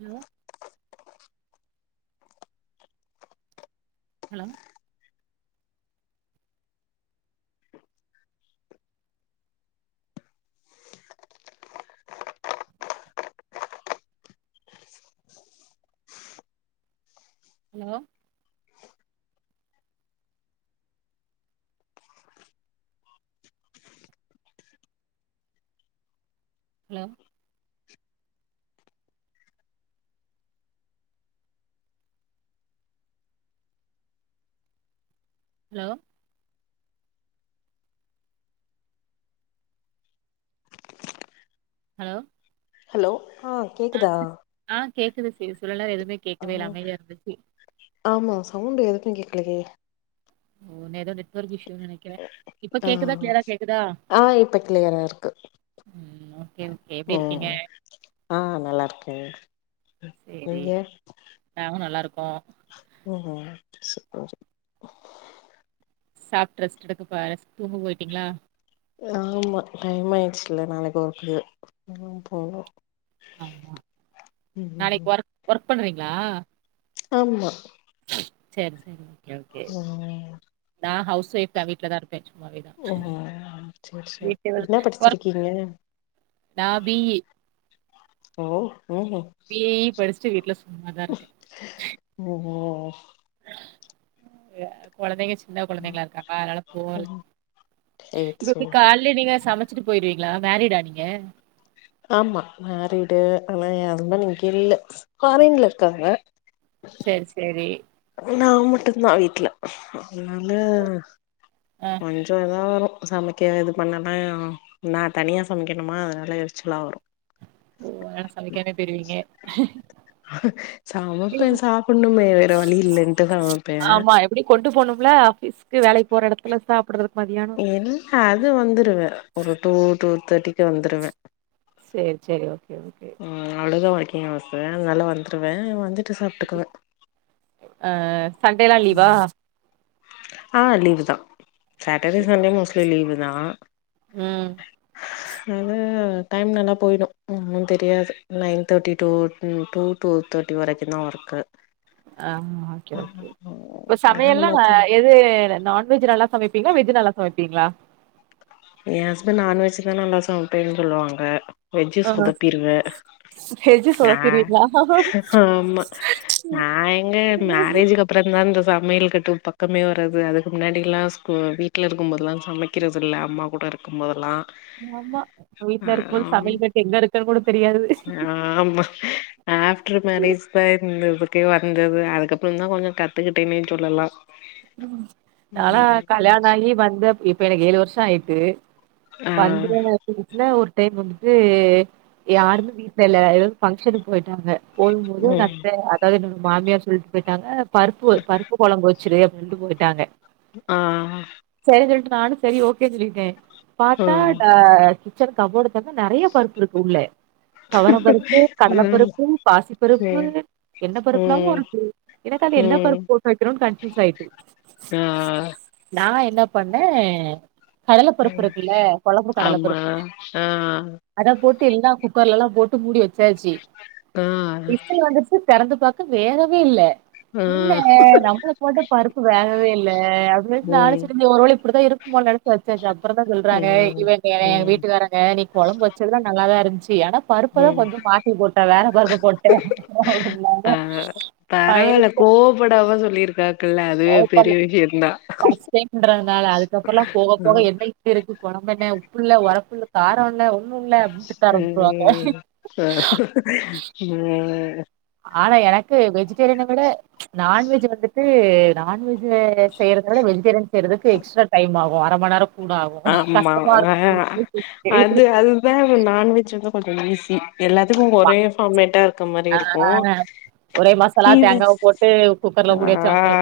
Hello hello hello hello hello hello hello ஆ ஆ கேக்குதா ஆ கேக்குது சரி இவ்ளோ நேர எதுவுமே ஆ கேட்கவே இல்ல அமைதியா இருந்துச்சு ஆமா சவுண்டு எதுக்கு கேக்கலையே ம் ஏதோ நெட்ஒொர்க் இஷ்யூன் நனைக்கற இப்ப ஆ கேக்குதா கிளியரா கேக்குதா ஆ இப்ப கிளியரா இருக்கு ம் ஓகே ஓகே எப்டி இருக்கீங்க ம் ஆ நல்லாயிர்கே சரி. நீங்க நாங்களும் நல்லா இருக்கோம். ம் ம் சூப்பரு சாப்புட் ரெஸ்ட் எடுக் பாரஸ் தூங்க போயிட்டீங்ளா ஆமா டைம் ஆயிட்ச்சில்ல நாளைக்கி ஓர்க் இல்ல போனோ ஆமா ம் நாளைக் ஒர்க் ஒர்க் பண்றீங்களா ஆம் மா சேரி சேரிங்க ம்ம் நா ஹவுஸ் வைஃப் தா வீட்ல தா இருப் பே சும்மாவேதா ம் சரி சரி வீட்ல என்ன ஒர்க் படிச்சிருக்கீங்க நா பி யி ஓ ஓஹோ பி யி படிஸ்ட்டு வீட்ல சும்மாதா இருக்க ஒ ஓஹோ அ கொழந்தைங்க சின்ன இருக்காங்ளா இருக்காங்க அனால போல சரி [unintelligible] சரி கால் இல்ல நீங்க சமச்சிட்டு போயிருவீங்ளா மேரிடா நீங்க ஆமா மேரிடு ஆனா யாருமே இங்கில்ல ஃபாரின்ல இருக்காங்க செரி செரி நா மட்டு தா வீட்ல அதனால ஆ கொஞ்சோ இதா வரு சமைக்க இது பண்ணலா நா தனியா சமைக்கணுமா அதனால எரிச்சலா வரு ஒரு வேல சமைக்காமையே பெயிருவீங்க சமைப்ப சாப்டணுமே வேற வழி இல்லன்டு சமப்ப ஆமா எப்டியு கொண்டு போனும்ல்ல ஆபீஸ்கு வேலை போற எடத்துல சாப்டறதுக்கு மதியானோ இல்ல அது வந்துருவ ஒரு டூ டூ தாட்டிக்கு வந்துருவ சேரி சேரி ஓகே ஓகே அவ்ளோதா ஒர்க்கிங் ஹவர்ஸ்சு அதனால வந்துருவ வந்து அ சண்டேலா லீவா ஆ லீவு தா சாட்டடே சண்டே மோஸ்ட்லி லீவு தா ம் அதனால டைம் நல்லா போயிடு ஒண்ணு ரியாது நைன் தேட்டி டூ டூ டூ தேட்டி வரைக்கு தா ஒர்க் ஆம் ஓகே ஓகே ஓகே இப்ப அதனால சமையல்லா மத்த எது நான்வெஜ் நல்லா சமப்பீங்ளா வெஜ் நல்லா சமப்பீங்ளா ஏ ஹஸ்பண்ட் நான்வெஜ் தா நல்லா சமப்பேன் சொல்லுவாங்க வெஜ் ஆ சொதப்பிருவே வெஜ் அ சொதப்பிருவீங்களா ஆமா நா எங்க மேரேஜிக்கு அப்றோ தா இந்த சமயல் கட்டு பக்கமே வர்றது அதுக்கு முன்னாடில்லா ஸ்கூ வீட் ட்ல இருக்கு போதெல்லா சமக்கறதில்ல அம்மா கூட இருக்கு போதெல்லா ஆமா ஆ வீட்ல இருக்கு போது சமயல் கட்டு எங்க இருக்குனு கூட தெரியாது ஆமா ஆப்ட்ரு மேரேஜ் தா இந்த இதுக்கே வந்தது அதுக்கப்றோ தா கொஞ்சோ கத்துக்கிட்டேனே சொல்லலா ம் நாளா கல்யாணாகி வந்து இப்ப எனக்கு ஏழு வர்ஷோ ஆயிட்டு ஆ வந்த [unintelligible] வீட்ல ஒரு டைம் வந்துட்டு யாருமே வீட்ல இல்ல எதோ ஃபங்ஷனுக் போயிட்டாங்க போதுபோது ம் அத்த அதாவ்து என்னோட மாமியார் சொல்ட்டு போயிட்டாங்க பருப்பு பருப்பு கொழம்பு வச்சுரு அப்டின்டு போயிட்டாங்க ஆ சேரி சொல்ட்டு நானு சரி ஓகே சொல்லிட்டே பாத்தா ம் டா ச்சன் கபோர்ட தெர்ந்தா நெறைய பருப்பு இருக்கு உள்ள தொவர பருப்பு ம் கடலப்பருப்பு பாசிப்பருப்பு சேரி என்ன பருப்புலாமோ ம் இருக்கு எனக்கு அது என்ன ம் பருப்பு போட்டு வக்ணுன் கன்ஃப்யூஸ் ஆயிட் அ அ நா என்ன பண்ணே கடல பருப்பு இருக்குல்ல கொழம்பு கடல ஆமா. பருப் ஆ, அத போட்டு எல்லா குக்கர்லலா போட்டு மூடி வச்சாச்சு ஆ, விசில் வந்துருச்சி தெறந்து பாத்த வேகவே இல்ல ஆ. என்ன நம்மளு போட்ட பருப்பு வேகவே இல்ல அப்டி சொல்ட்டு நானு ம், செரி ஒருவேல இப்டிதா இருக்குபோல் நென வச்சாச்சு அப்புறதா சொல்றாங்க ம், இவங்க எங்க ம், வீட்டுக்காரங்க நீ கொழம்பு வச்சதுல்லா நல்லாதா இருந்துச்சு அனா பருப்பதா ம். கொஞ்ச மாத்தி போட்ட வேற பருப்பு போட்டுடே ஆ [inaudible] பரவால்ல கோ கோவ்ப்படாம சொல்லிருக்காரு குல்ல [unintelligible] பண்ணு ஃபர்ஸ்ட் டைம்ன்றதுனால அதுக்கப்புறல்லா போக போக ம், என்னை ப்டிருக்கு கொழம்பெண்ண உப்புல்ல ஒரப்புல்ல காரோ இல்ல ஒன்னு இல்ல அப்டின் திட்ட ஆரமிச்ருவாங்க ம். ஆ, [unintelligible] ஆனா எனக்கு வெஜிடேரியன விட நான்வெஜ் வந்துட்டு நான்வெஜ் து செய்யறதுனால வெஜிடேரியன் செய்றதுக்கு எக்ஸ்ட்ரா டைம் ஆகு அரம நேர கூடா ஆகு ஆமா. கஸ்ட்டமாருக்கு [inaudible] வேவு நான்வெஜ் வந்து கொஞ்ச ஈஸி எல்லாத்துக்கு ஒரே ஃபார்மேட்டா இருக்க மாரி ஆ இருக்கு ஒரே மசாலா தேங்காவ ஈவிஸ் போட்டு குக்கர்ல ஆ மூடி வச்சா வந்துரு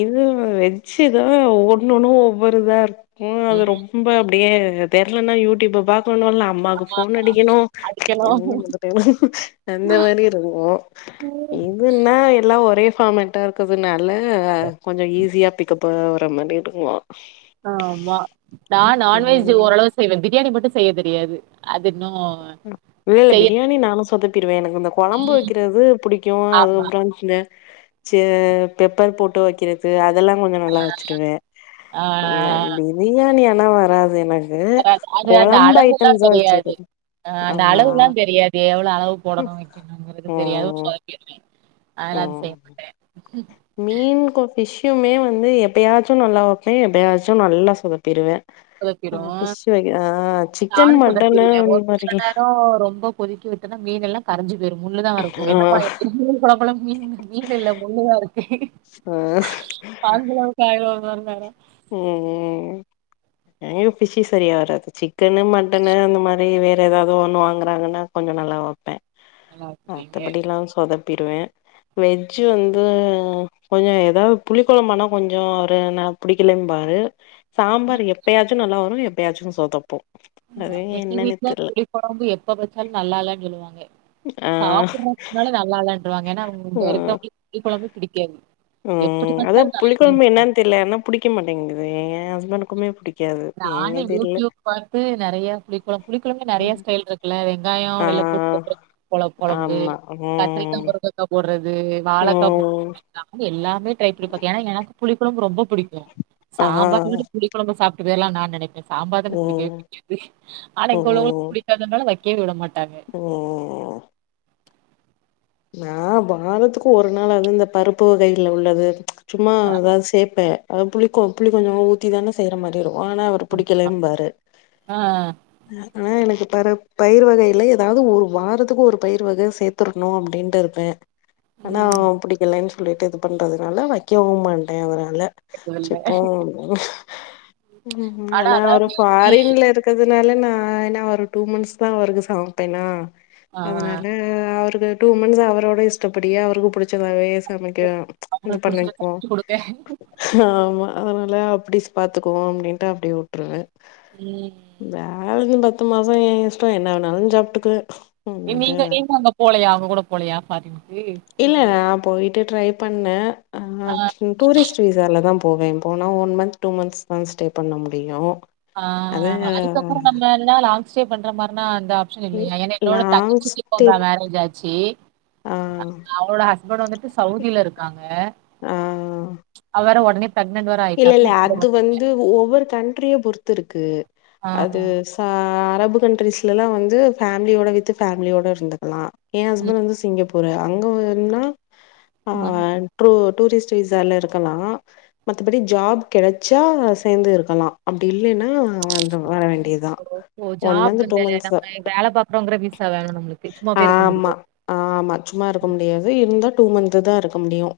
இது வெச்சிதா ஒன்னொன்னு ஒவ்வொரு இதாருக்கு அது ம் ரொம் ரொம்ப அப்டியே தெர்லன்னா யூட்யூப்ப பாக்கனு இல்ன அம் மாக்கு ஃபோன் அடிக்கணு அடிக்கணு [unintelligible] அந்த மாரி இருக்கு இதுன்னா எல்லா ஒரே ஃபாமேட் ட்டா இருக்குறதுனால கொஞ்ச ஈஸியா பிக்கப்பு ஆவுர மரி இருக்கு ஆமா நா நான்வெஜ்ஜி ம் ஓரளவு செய்வ பிரியாணி மட்டு செய்ய தெரியாது அது இன்னு இல்ல இல்ல செய்ய பிரியாணி நானு சொதப்பிடுவே எனக்கு இந்த குழம்பு வக்கிறது புடிக்கு ஆமா அதுக்கப்றோ வந் ந சே பெப்பர் போட்டு வக்கிறக்கு அதல்லா கொஞ்சோ நல்லா வச்சிருவே ஆ அம்மே பிரியாணி ஆனா வராது எனக் கு வராது. கொழம்பு ஐட்டம்ஸா வச்சிது அ அந்த அளவுல்லா தெரியாது எவ்ளோ அளவு ம் போடணு வெக்கணுங்குறது தெரியாது சொதப்பிடுவே அதலா எது ம் செய் மட்டே மீன் கொ ஃபிஷ்யுமே வந்து எப்பயாச்சு நல்லா வப்பே எப்பயாச்சு நல்லா சொதப்பிருவே ஆ சொதப்பிரு ஃபிஷ் வக ஆ சிக்கன் நானு மட்டனு சொதப்பிருவே இன் ஒரு சில மாரி நேரோ ரொம்ப கொதிக்க விட்டன்னா மீனெல்லா கரஞ்சு போய்ரு முள்ளுதாருக்கு ஆ என்னம்மா இது கொல கொலன் மீனெங்க மீனில்ல முள்ளுதாருக்கு ஆ [inaudible] [unintelligible] இருந்தாரா ம் ம் ம் எனக்கு ஃபிஷ்ஷு சரியா வராது சிக்கனு மட்டனு அந்த மாரி வேற எதாவ்து ஒன்னு வாங்குறாங்கன்னா கொஞ்சொ நல்லா வப்பே நல்லா இருக்கீங்க மத்தபடில்லா சொதப்பிருவே வெஜ்ஜு வந்து கொஞ்சொ எதாவ் புளி கொழம்பானா கொஞ்சொ அவரு ந புடிக்கலேம்பாரு சாம்பாரு எப்பயாச்சு நல்லா வரு எப்பயாச்சு சொதப்பு அது எங்க என்னன்னு வீட்ல தெர்ல புளி கொழம்பு எப்ப வச்சாலு நல்லா இல்ல சொல்வாங்க ஆ சாப்புற அதனால நல்லால்லன்ருவாங்க ஏனா அவுங் இங்க ம் இருக்றோங்களுக்கு புளிகொழம்பே புடிக்காது ம் அதா புளிகொழம்பு என்னான் தெர்ல ஏனா புடிக்க மாட்டேங்கிது எ ஹஸ்பண்ட்டுக்குமே புடி நானே யூடியூப் பாத்து நறைய புளிக்கொழம்பு புளிக்கொழம்லே நறைய ம் ஸ்டைல்ரு க்குல வெங்காயோ ஆ வெள்ளப்பூண்டு போட்டு வக்கிற கொ கொழம்பு ஆமா கத்தரிக்கா ம் முருங்கக்கா போட்றது வாழக்கா போட்றது ம் நானு எல்லாமே ட்ரை பண்ணி பாத்தே ஏனா எனக்கு புளி கொழம்பு ரொம்ப புடிக்கு ஆ சாம்பார விட புளிகொழம்புல சாப்ட்டு போய்ரலா நா நெனப்பே சாம்பார் தா எனக் பிடிக்கவே ம் பிடிக்காது ஆனா இங்க உள்ளோங்களுக்கு பிடிக்காதனால வக்கவே விட மாட்டாங்க ஓ ஓ நா வாரத்துக்கு ஒரு நாளாது இந்த பருப்பு வகைல உள்ளது சும்மா எதாவ்து சேப்பே அத புளிக்கொ புளிகொஞ்சமாது ஊத்தி தானே செய்ற மாரி இருக்கு ஆனா அவ ரு புடிக்கலேம்பாரு ஆ ஆனா எனக்கு பற பயிரு வகைல எதாவ்து ஒரு வாரத்துக்கு ஒரு பயிரு வக சேத்துர்னு அ ப்டின்ட்டு இருப்பே ஆனா ம் புடிக்கலன் சொல்லிட்டு இது பண்றதுனால வக்கவு மாட்டே அதுனால கேட்டது சே இல்ல போ ஆனா அவரு அதாவது இன்னைக்கு, ஃபாரின்லரு க்கதுனால நா என்னா ஒரு டூ மன்த்ஸ் தா அவருக்கு சமப்பேனா ஆ அதனால ஆ அவருக்கு டூ மன்த்ஸ் அவரோட இஷ்டப்படியே அவருக்கு புடிச்சதாவே சமைக்க இது அவங்களுக்கு புடிச்சத பண்ணிக்வோ சமச்சு குடுங்க ஆமா அதனால அப்டி ஸ் பாத்துக்குவோ அப்டின்ட்டு அப்டே வுட்ருவே ம் ஜாலிக்கி பத்து மாசோ எ இஷ்டோ என்ன வேணாலு சாப்ட்டுக்குவே ஏ அதனால நீங்க நீங்க அங்க போலயா அவுங்க கூட போலயா ஃபாரினுக்கு இல்ல கூட்டு போல நா போய்ட்டு ட்ரை பண்ணே ஆ டூரிஸ்ட் விசால தா போவே போனா ஒன் மன்த் டூ மன்த்ஸ் தா ஸ்டே பண்ண முடியு ஆ அது அதுக்கப்றோ நம்ம எல்லா லாங் ஸ்டே பண்ற மார்னா அந்த இல்லயா ஏனா என்னோட லாங் தங்கச்சிக்கி ஸ்டே இப்போதா மேரேஜ் ஆச்சி ஆ அ அவளோட ஹஸ்பண்ட் வந்துட்டு சவுதிலருக்காங்க ஆ அவ வேற ஒட்னே ப்ரெக்னெட் வேற ஆயிட்டா இல்லெல்ல கூட்டு அது வந்து ஒவ்வொரு கண்ட்ரிய பொறுத்துருக்கு ஆ அது ப்ப அரபு கண்ட்ரிஸ்லலா வந்து ஃபேமிலியோட வித்து ஃபேமிலியோட இருந்துக்கலா எ ம் ஹஸ்பண்ட் வந்து சிங்கப்பூரு அங்க வேணா ஆ ட்ரு டூரிஸ்ட் விசால இருக்கலா மத்தபடி ஜாப் கெடச்சா சேந்து இருக்கலா அப்டி இல்லனா வ து வர வேண்டிதா ஒன் மந்த்து டூ மந்த்ஸ்தா க்றோங்கிற வீசா வேணு நம்ப்ளுக் ஆமா ஆமா சும்மா இருக்க முடியாது இருந்தா டூ மந்த்துதா இருக்க முடியு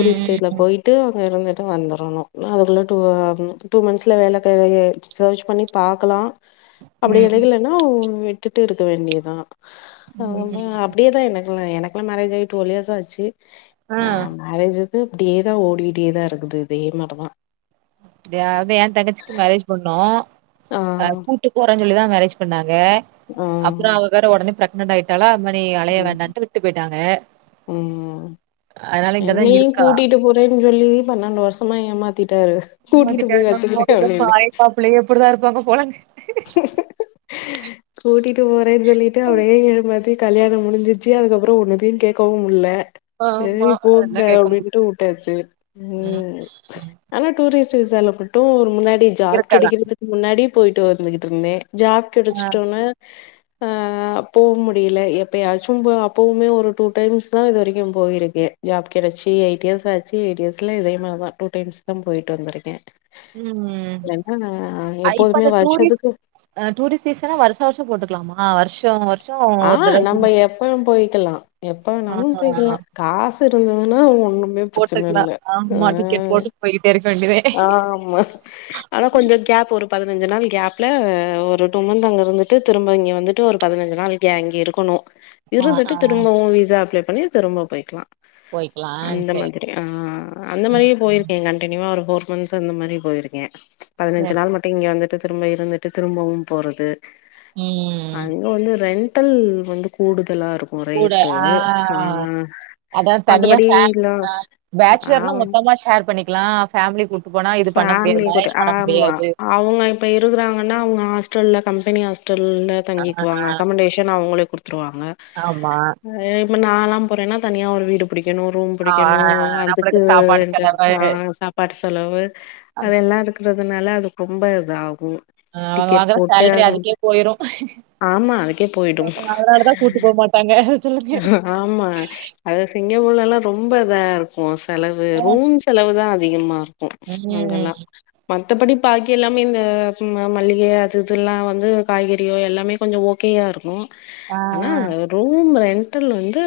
ம், போய் ட்டு அங்க இருந்துட்டு வந்துரணு அதுக்குள்ள டூ டூ மந்த்ஸ்ல வேல கடய சேச் பண்ணி பாக்கலா ம், அப்படி ம், கெடக்கலன்னா விட்டுட்டு இருக்க வேண்டிதா அ ம், ஒன்னு ம். அப்டியேதா எனக்குல்லா எனக்குல்லா மேரேஜ் ஆயி ட்வெல் யேர்ஸாச்சு ஆ மேரேஜிது அப்டியேதா ஓடிட்டேதா இருக்குது இதே மாரிதா அப்டியா வந்து எ தங்கச்சிக்கு மேரேஜ் பண்ணோ ஆ அ கூட்டு போறேன் சொல்லிதா மேரேஜ் பண்ணாங்க ஆ அப்பறோ அவ வேற ஒடனே ப்ரெக்னன்ட் ஆயிட்டாலா அத்மாரி அலைய ம் வேண்டான்ட்டு விட்டு போய்ட்டாங்க ம் அதனால இங்கதா என்னையு இருக்கா [unintelligible] சொல்லி பன்னெண்டு வர்ஷமா ஏமாத்திட்டாரு கூட்டிட்டு போய் வெச்சுக்கிறே அப்டினு பிள்ளைங்க அப்ழடிதா இருப்பாங்க போலாங்க கூட்டிட்டு போறேன் சொல்லிட்டு அப்டியே ஏமாத்தி கல்யாணோ முடிஞ்சிச்சு அதுக்கப்புறோ ஒன்னுதியு கேக்கவு முல்ல ஆமா. செரி போங்க அதெல்லாம் கேட்க முடியாது. அப்டினிட்டு உட்டாச்சு ம் ஆனா டூரிஸ்டு வீசால்ல மட்டு ஒரு முன்னாடி ஜாப் இருக்கலாம். கெடைக்கிறதுக்கு முன்னாடி போய் ட்டு இருந்துகுட்ருந்தே ஜாப் ஆ கெடச்சிட்டோன்ன அ போவு முடியல எப்பயாச்சு போ அப்பவுமே ஒரு டூ டைம்ஸ்தா இது வரைக்கு போயிருக்கே ஜாப் கெடச்சி எய்ட் யேஸ் ஆச்சு எய்ட் யேஸ்ல இதே மாரிதா டூ டைம்ஸ்தா போய்ட்டு வந்துருக்கே ம். என்னன்னா அ இப்ப எப்போதுமே அந்த வ டூரிஸ்ட் அ டூரிஸ்ட் வீசனா வர்ஷா வர்ஷோ போட்டுக்லாமா வர்ஷோ வர் ஆ நம்ப எப்பவும் போய்க்கலா எப்ப வேணாலும் ஆஹா போய்க்கலா காசு இருந்ததுன்னா ஒண்ணு ப்ரெச்சன போட்டுக்கலா இல்ல ஆமா டிக்கெட் போட்டு போய்கிட்டே இருக்க வேண்டியதே ஆ ஆமா ஆனா கொஞ்சோ கேப் ஒரு பதினஞ்சு நாள் கேப்ல ஒரு டூ மந்த் அங்க இருந்துட்டு திரும்ப இங்க வந்துட்டு ஒரு பதினஞ்சு நாள் க்கு அங்க இருக்கணு ஆ ஆ இருந்துட்டு திரும்பவு வீசா அப்ளை பண்ணி திரும்ப போய்க்கலா போய்க்கலா அந்த சேரி மாதிரி ஆ அந்த ம் மாரியே போயிருக் கே கண்டியூவா ஒரு ஃபோர் மந்த்ஸ் அந்த மாரி போயிருக்கே பதினஞ்சி சரி. நாள் மட் டு இங்க வந்துட்டு திரும்ப இருந்துட்டு திரும்பவும் போறது ம் அங்க வந்து ரென்டல் வந்து கூடுதலா இருக்கு கூட ரேட்டு ஆ ஆ அதா தனியா மத்தபடி ஃபேம் இல்ல [unintelligible] பேச்சுலர்னா ஆம் மொத்தமா ஷேர் பண்ணிக் கிலா ஃபேமிலி கூட்டு போனா இது பண்ண முடியாது மேனேஜ் பண்ண முடியாது அவுங்க இப்போ இருக்கறாங்கனா அவுங்க ஹாஸ்டல்ல கம்பெனி ஹாஸ்டல்ல தங்கிக்குவாங்க அக்கமன்டேஷன் அவுங்களே குடுத்துருவாங்க ஆமா அ இப்ப நாலா போறேன்னா தனியா ஒரு வீடு புடிக்கனு ரூம் ஆ புடிக்கனு அதுக்கு நம்மளுக்கு சாப்பாடு ரென்டல் செலவு ஆ சாப் பாட் செலவு அ அதெல்லா இருக்கிறதுனால அதுக் ரொம்ப இதாகு அவங்க டிக்கெட் வாங்குற போட்டு சேலரி அங் அதுக்கே போயிரு ஆமா அதுக்கே போய்டு போட்டாங்க அத் சொல்ல ஆமா அது சிங்கப்பூர்லலா ரொம்ப இதா இருக்கு செலவு ஆ ரூம் செலவு தா அதிகமா இரு ம் அங்கெல்லா மத்தபடி பாக்கி எல்லாமே இந்த மல்லிக அது இதுெல்லா வந்து காய்கறியோ எல்லாமே கொஞ்சோ ஓகேயா இருக்கு ஆ, ஆனா ஆ. ரூம் ரெண்டல் வந்து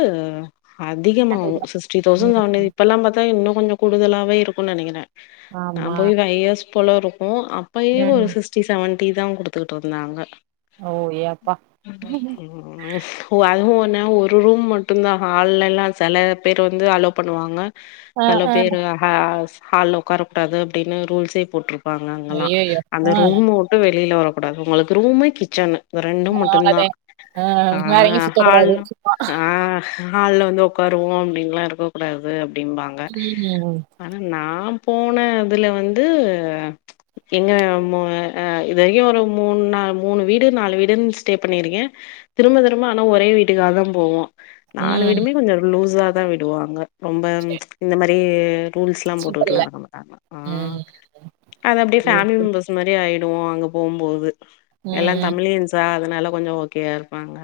அதிகமாவு அதுதான். சிக்ஸ்டி தௌசண் ம். தாண்டுணுது இப்பெல்லா பாத்தா இன்னுகொஞ்சோ கூடுதலாவே இருக்கு நெனைக்கிறே நா ஆமா. போய் ஒரு ஃபைவ் இயர்ஸ் போல இருக்கு அப்பயே ஒரு சிஸ் ம். சிஸ்ட்டி சவன்டி தா குடுத்துட்டு இருந்தாங்க ஓ! ஏ அப்பா! ம் அதுவு ஒன்னு ஒரு ரூம் மட்டுந்தா ஹால்ல எல்லா செல பேர் வந்து அலோ பண்ணுவாங்க ஆ, செல ஆ. பேர் ஹ ஹால்ல உக்கார கூடாது அப்டின்னு ரூல்ஸே போட்ரு அங்கலா ஐயய்யோ! அந்த ஆ ரூம்ம விட்டு வெளில வரகூடாது உங்ளுக்கு ரூமு கிச்சன்னு அந்த ரெண்டு மட்டுந்தா அவ்ளோதான். ஆ அ வேற எங்கயும் ஹால் சுத்தக்கூடாது. சும்மா. ஆ ஹால்ல வந்து உக்காருவோ அப்டின்லா இருக்க கூடாது அப்டிம்பாங்க ம். ஆனா நா போன இதுல வந்து எங்க மு அ இது வரைக்கு ஒரு மூணு நா மூணு வீடு நாலு வீடுன்னு ஸ்டே பண்ணிர்க்கே திரும்ப திரும்ப ஆனா ஒரே வீட்டுக்காகதா போவோ நாலு ம். வீடுமே கொஞ்சோ லூஸா தா விடுவாங்க ரொம்ப சரி. ச் இந்த மாரி ரூல்ஸ்லா போட்டுகிட்லா சுத்தல்ல. இருக்க மாட்டாங்க ம். அது அப்டியே பேமிலி ஓகே. மெம்பர்ஸ் இந்த மாரி ஆய்டுவோ அங்க போம்போது ம், எல்லாந் ம். தமிழியேன்ஸ் பே அதனால கொஞ்சோ ஓகேயா இருப்பாங்க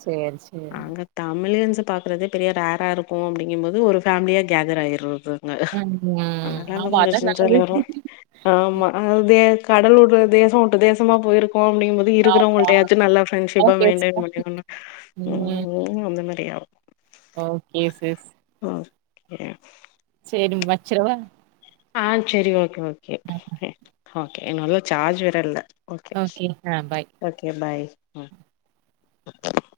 சேரி சேரி இங்க தமிழியன்ஸ் அ பாக்குறதே பெரிய ரார் அ இருக்கு அப்டிங்கும்போது ஒரு ஃபேமிலியா கேதர் ஆகிட்றது அ ம், ம். அதனாலா அங்க ஆமா, கொஞ்சோ அதான் நல்லது. சென்சார்ல ஏறு ஆமா அதாவது கடல் வுட்டு தேசோ வுட்ட தேசமா போயிருக்கோ அப்டிங்குபோது ஆமா. இருக்கறவங்கள்டாச்சி நல்லா பிரண்ஷிப்பா அதான் மெயின்டன் பேசுவோம். பண்ணிரனு ம். ம் அந்த மாரி ஆகு ஓகே சிஸ் ஓக்கே சேரிம் வச்ரவா ஆ சேரி ஓகே ஓகே ஓகே ஓகே நல்லா ஜார்ச் வேர இல்ல ஓகே ஆ பை. ஓகே பாய் ம்